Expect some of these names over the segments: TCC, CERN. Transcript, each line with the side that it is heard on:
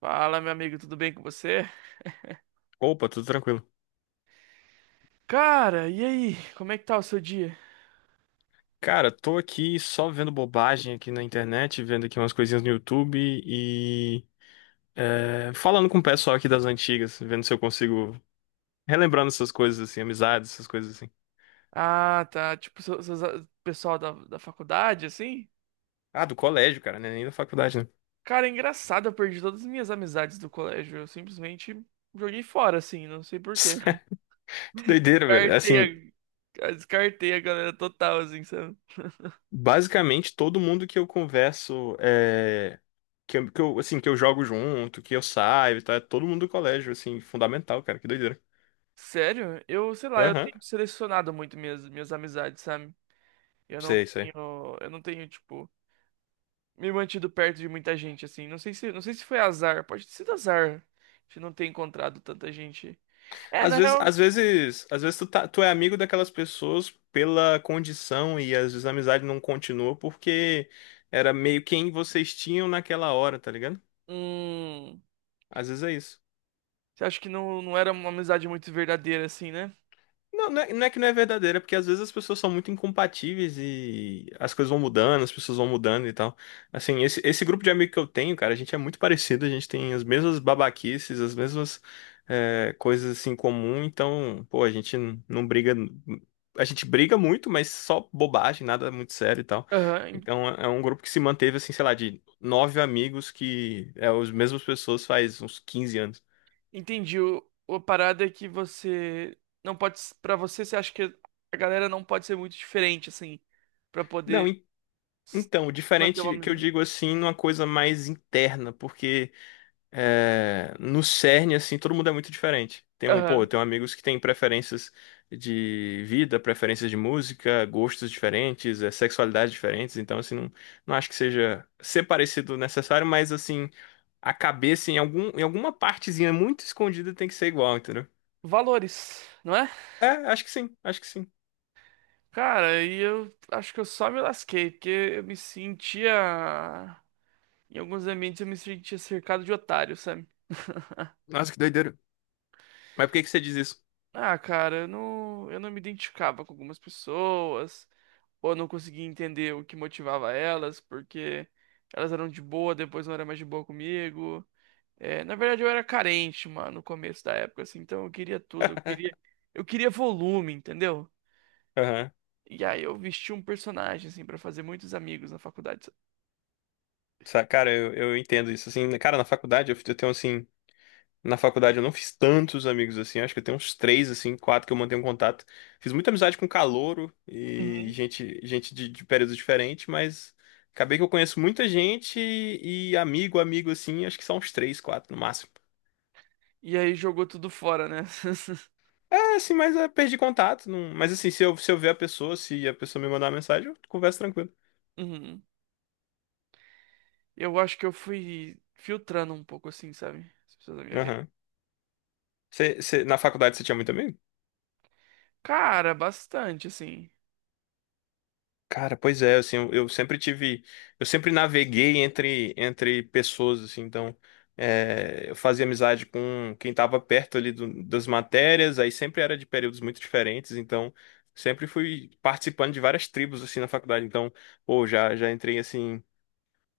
right: Fala, meu amigo, tudo bem com você?
left: Opa, tudo tranquilo.
right: Cara, e aí? Como é que tá o seu dia?
left: Cara, tô aqui só vendo bobagem aqui na internet, vendo aqui umas coisinhas no YouTube e falando com o pessoal aqui das antigas, vendo se eu consigo relembrando essas coisas assim, amizades, essas coisas assim.
right: Ah, tá. Tipo, pessoal da faculdade, assim?
left: Ah, do colégio, cara, né? Nem da faculdade, né?
right: Cara, é engraçado, eu perdi todas as minhas amizades do colégio. Eu simplesmente joguei fora, assim, não sei por quê.
left: Que doideira, velho. Assim,
right: Descartei descartei a galera total, assim, sabe?
left: basicamente todo mundo que eu converso que eu, assim, que eu jogo junto, que eu saio e tal, é todo mundo do colégio, assim, fundamental, cara, que doideira.
right: Sério? Eu, sei lá, eu
left: Aham,
right: tenho selecionado muito minhas amizades, sabe?
left: sei, sei.
right: Eu não tenho, tipo, me mantido perto de muita gente, assim. Não sei se foi azar, pode ter sido azar de não ter encontrado tanta gente. É,
left: Às
right: na
left: vezes,
right: real,
left: às vezes, às vezes tu é amigo daquelas pessoas pela condição e às vezes a amizade não continua porque era meio quem vocês tinham naquela hora, tá ligado?
right: hum,
left: Às vezes é isso.
right: você acha que não era uma amizade muito verdadeira, assim, né?
left: Não, não é que não é verdadeira, é porque às vezes as pessoas são muito incompatíveis e as coisas vão mudando, as pessoas vão mudando e tal. Assim, esse grupo de amigo que eu tenho, cara, a gente é muito parecido, a gente tem as mesmas babaquices, as mesmas coisas assim em comum, então, pô, não briga. A gente briga muito, mas só bobagem, nada muito sério e tal.
right: Aham,
left: Então é um grupo que se manteve, assim, sei lá, de 9 amigos que é as mesmas pessoas faz uns 15 anos.
right: entendi. A parada é que você não pode, pra você, você acha que a galera não pode ser muito diferente, assim, pra
left: Não,
right: poder s-
left: então,
right: manter uma
left: diferente que eu
right: amizade.
left: digo assim, numa coisa mais interna, porque no CERN, assim, todo mundo é muito diferente. Tem um, pô, eu
right: Aham.
left: tenho amigos que têm preferências de vida, preferências de música, gostos diferentes, sexualidades diferentes, então, assim, não, não acho que seja ser parecido necessário, mas, assim, a cabeça em alguma partezinha muito escondida tem que ser igual, entendeu?
right: Valores, não é?
left: É, acho que sim, acho que sim.
right: Cara, e eu acho que eu só me lasquei, porque eu me sentia. Em alguns ambientes eu me sentia cercado de otários, sabe?
left: Nossa, que doideira. Mas por que que você diz isso?
right: Ah, cara, eu não me identificava com algumas pessoas, ou eu não conseguia entender o que motivava elas, porque elas eram de boa, depois não era mais de boa comigo. É, na verdade, eu era carente, mano, no começo da época, assim, então eu queria volume, entendeu?
left: Aham.
right: E aí eu vesti um personagem, assim, pra fazer muitos amigos na faculdade, sabe?
left: Cara, eu entendo isso. Assim, cara, na faculdade eu tenho assim. Na faculdade eu não fiz tantos amigos assim, acho que eu tenho uns três, assim, quatro que eu mantenho contato. Fiz muita amizade com calouro e
right: Uhum.
left: gente, gente de períodos diferentes, mas acabei que eu conheço muita gente e amigo, amigo, assim, acho que são uns três, quatro no máximo.
right: E aí jogou tudo fora, né?
left: É, assim, mas é, perdi contato. Não, mas assim, se eu ver a pessoa, se a pessoa me mandar uma mensagem, eu converso tranquilo.
right: Uhum. Eu acho que eu fui filtrando um pouco assim, sabe? As pessoas da minha vida.
left: Aham. Na faculdade você tinha muito amigo?
right: Cara, bastante, assim.
left: Cara, pois é, assim, eu sempre tive, eu sempre naveguei entre pessoas, assim, então eu fazia amizade com quem estava perto ali das matérias, aí sempre era de períodos muito diferentes, então sempre fui participando de várias tribos assim na faculdade, então, pô, já entrei assim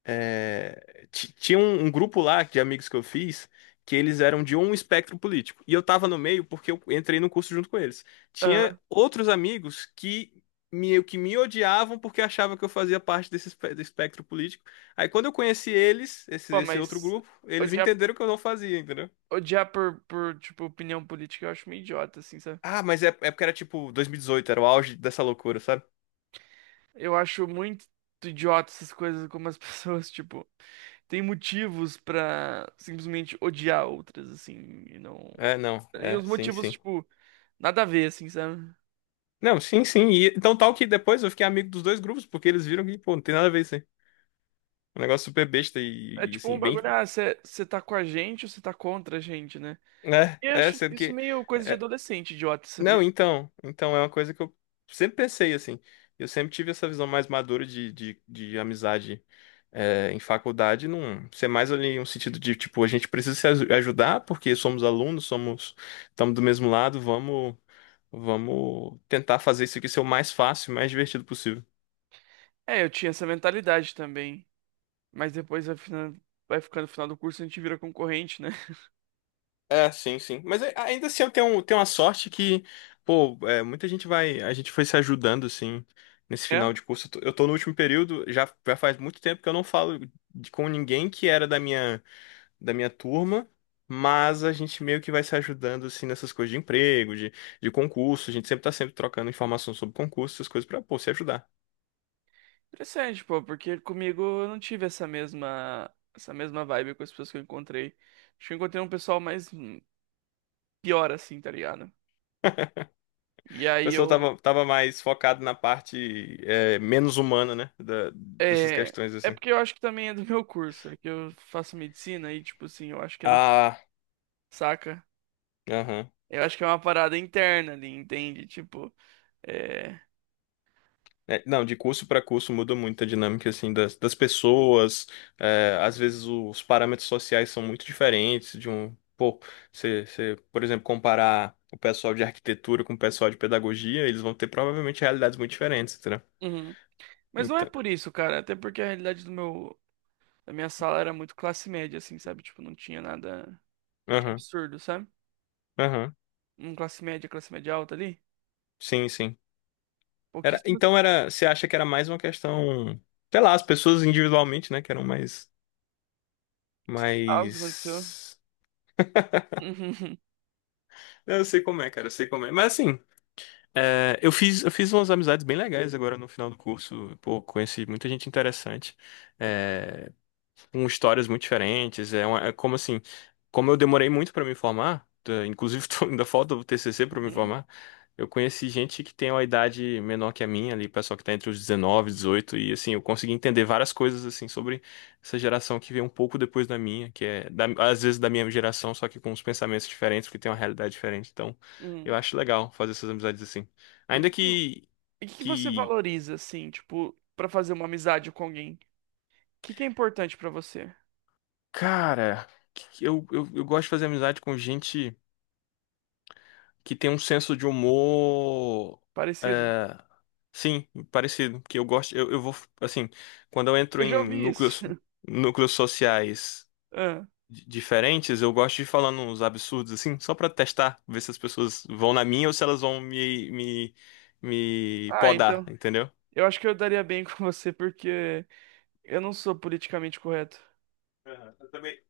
left: tinha um, um grupo lá de amigos que eu fiz que eles eram de um espectro político. E eu tava no meio porque eu entrei no curso junto com eles. Tinha
right: Aham.
left: outros amigos que me odiavam porque achavam que eu fazia parte do espectro político. Aí quando eu conheci eles,
right: Pô,
left: esse outro
right: mas
left: grupo, eles
right: odiar,
left: entenderam que eu não fazia, entendeu?
right: odiar tipo, opinião política eu acho meio idiota, assim, sabe?
left: Ah, mas é porque era tipo 2018 era o auge dessa loucura, sabe?
right: Eu acho muito idiota essas coisas, como as pessoas, tipo, têm motivos pra simplesmente odiar outras, assim, e não.
left: É, não,
right: E
left: é,
right: os
left: sim,
right: motivos,
left: sim.
right: tipo, nada a ver, assim, sabe?
left: Não, sim, sim. E então, tal que depois eu fiquei amigo dos dois grupos, porque eles viram que, pô, não tem nada a ver isso aí. Um negócio super besta
right: É tipo um
left: assim, bem.
right: bagulho, ah, você tá com a gente ou você tá contra a gente, né?
left: Né?
right: Eu
left: É,
right: acho
left: sendo
right: isso
left: que.
right: meio coisa de
left: é-
right: adolescente, idiota, sabia?
left: Não, então. Então é uma coisa que eu sempre pensei, assim. Eu sempre tive essa visão mais madura de amizade em faculdade, num, ser mais ali um sentido de, tipo, a gente precisa se aju- ajudar, porque somos alunos, somos. Estamos do mesmo lado, vamos. Vamos tentar fazer isso aqui ser o mais fácil, mais divertido possível.
right: É, eu tinha essa mentalidade também. Mas depois vai ficando, vai ficando no final do curso, a gente vira concorrente, né?
left: É, sim, sim. Mas ainda assim eu tenho, tenho uma sorte que, pô, é, muita gente vai. A gente foi se ajudando, assim, nesse
right: É
left: final de curso. Eu tô no último período, já faz muito tempo que eu não falo com ninguém que era da minha turma, mas a gente meio que vai se ajudando, assim, nessas coisas de emprego, de concurso. A gente sempre tá sempre trocando informação sobre concurso, essas coisas pra, pô, se ajudar.
right: interessante, pô, porque comigo eu não tive essa mesma vibe com as pessoas que eu encontrei. Acho que eu encontrei um pessoal mais pior assim, tá ligado? E
left: O
right: aí
left: pessoal
right: eu.
left: tava mais focado na parte, é, menos humana, né? Dessas
right: É,
left: questões,
right: é
left: assim.
right: porque eu acho que também é do meu curso, é que eu faço medicina e, tipo assim, eu acho que é do.
left: Ah,
right: Saca?
left: aham.
right: Eu acho que é uma parada interna ali, entende? Tipo. É.
left: É, não, de curso para curso muda muito a dinâmica assim das pessoas. É, às vezes os parâmetros sociais são muito diferentes de um, pô, você, por exemplo, comparar o pessoal de arquitetura com o pessoal de pedagogia, eles vão ter provavelmente realidades muito diferentes, entendeu?
right: Mas não é
left: Então,
right: por isso, cara. Até porque a realidade da minha sala era muito classe média, assim, sabe? Tipo, não tinha nada de
left: aham,
right: absurdo, sabe?
left: aham,
right: Um classe média alta ali.
left: sim, sim. Era,
right: Pouquíssimas.
left: então era, você acha que era mais uma questão, sei lá, as pessoas individualmente, né, que eram mais,
right: Sei lá o que aconteceu.
left: mais. Eu sei como é, cara, eu sei como é. Mas assim, é, eu fiz umas amizades bem legais agora no final do curso. Pô, conheci muita gente interessante. É, com histórias muito diferentes. É, como assim, como eu demorei muito pra me formar, tá, inclusive ainda falta o TCC pra
right: Uhum,
left: me
right: uhum,
left: formar. Eu conheci gente que tem uma idade menor que a minha ali, pessoal que tá entre os 19, 18 e assim, eu consegui entender várias coisas assim sobre essa geração que veio um pouco depois da minha, que é às vezes da minha geração, só que com uns pensamentos diferentes, porque tem uma realidade diferente. Então, eu
right: uhum.
left: acho legal fazer essas amizades assim.
right: E que
left: Ainda
right: que, e que você
left: que
right: valoriza, assim, tipo, pra fazer uma amizade com alguém? O que que é importante pra você?
left: cara, que eu gosto de fazer amizade com gente que tem um senso de humor.
right: Parecido?
left: É, sim, parecido. Que eu gosto. Eu vou. Assim, quando eu entro
right: Eu já
left: em
right: ouvi isso.
left: núcleos sociais
right: Ah,
left: diferentes, eu gosto de ir falando uns absurdos, assim, só pra testar, ver se as pessoas vão na minha ou se elas vão me
right: ah,
left: podar,
right: então.
left: entendeu?
right: Eu acho que eu daria bem com você porque eu não sou politicamente correto.
left: Aham. Eu também.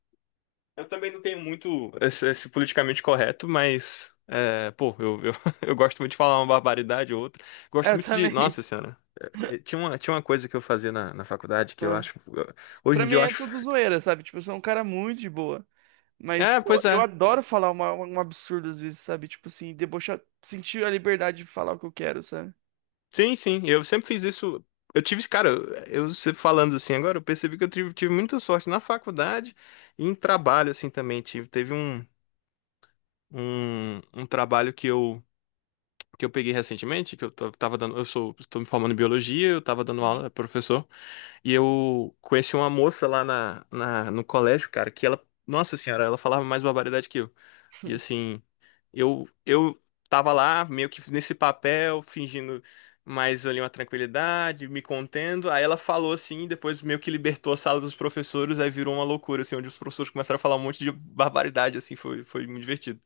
left: Eu também não tenho muito esse politicamente correto, mas, é, pô, eu gosto muito de falar uma barbaridade ou outra.
right: É,
left: Gosto
right: eu
left: muito de.
right: também.
left: Nossa Senhora. Tinha uma coisa que eu fazia na faculdade que eu
right: Ah.
left: acho. Hoje
right: Pra
left: em
right: mim
left: dia eu
right: é
left: acho.
right: tudo zoeira, sabe? Tipo, eu sou um cara muito de boa. Mas,
left: É,
right: pô,
left: pois
right: eu
left: é.
right: adoro falar um absurdo às vezes, sabe? Tipo assim, debochar, sentir a liberdade de falar o que eu quero, sabe?
left: Sim, sim. Eu sempre fiz isso. Eu tive, cara, eu sempre falando assim agora, eu percebi que tive muita sorte na faculdade e em trabalho, assim, também. Teve um trabalho que eu. Que eu peguei recentemente, que eu tava dando, eu sou, tô me formando em biologia, eu tava dando
right: Uhum.
left: aula, professor, e eu conheci uma moça lá no colégio, cara, que ela, nossa senhora, ela falava mais barbaridade que eu. E assim, eu tava lá meio que nesse papel, fingindo mais ali uma tranquilidade, me contendo. Aí ela falou assim, e depois meio que libertou a sala dos professores, aí virou uma loucura, assim, onde os professores começaram a falar um monte de barbaridade, assim, foi muito divertido.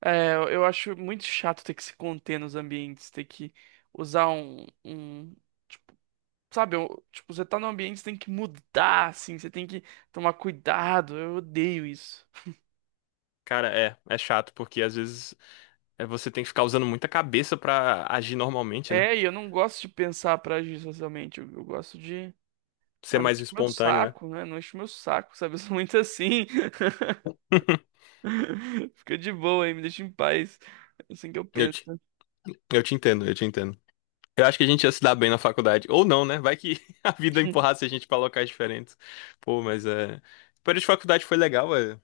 right: É, eu acho muito chato ter que se conter nos ambientes, ter que usar tipo, sabe, tipo, você tá num ambiente, você tem que mudar, assim, você tem que tomar cuidado, eu odeio isso.
left: Cara, é chato, porque às vezes é, você tem que ficar usando muita cabeça pra agir normalmente, né?
right: É, e eu não gosto de pensar pra agir socialmente, eu gosto de,
left: Ser
right: ah, não
left: mais
right: enche meu
left: espontâneo, né?
right: saco, né, não enche meu saco, sabe, eu sou muito assim. Fica de boa aí, me deixa em paz. É assim que eu
left: Eu
right: penso.
left: te, eu te entendo, eu te entendo. Eu acho que a gente ia se dar bem na faculdade. Ou não, né? Vai que a vida empurrasse a gente pra locais diferentes. Pô, mas é. O período de faculdade foi legal, é.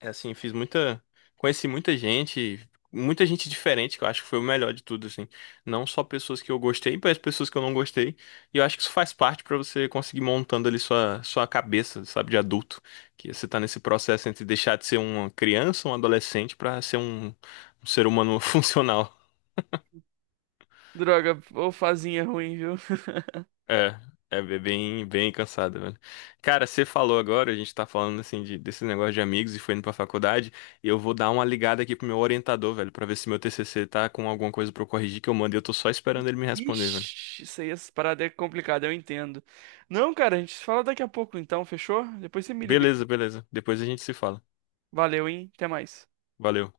left: É assim, fiz muita. Conheci muita gente diferente, que eu acho que foi o melhor de tudo, assim. Não só pessoas que eu gostei, mas pessoas que eu não gostei. E eu acho que isso faz parte pra você conseguir montando ali sua, sua cabeça, sabe, de adulto. Que você tá nesse processo entre deixar de ser uma criança, um adolescente, pra ser um ser humano funcional.
right: Droga, ou fazinha é ruim, viu?
left: É, bem, bem cansado, velho. Cara, você falou agora, a gente tá falando assim de, desse negócio de amigos e foi indo pra faculdade, e eu vou dar uma ligada aqui pro meu orientador, velho, pra ver se meu TCC tá com alguma coisa pra eu corrigir que eu mandei, eu tô só esperando ele me responder, velho.
right: Ixi, isso aí, essas paradas é complicada, eu entendo. Não, cara, a gente se fala daqui a pouco então, fechou? Depois você me liga.
left: Beleza, beleza. Depois a gente se fala.
right: Valeu, hein? Até mais.
left: Valeu.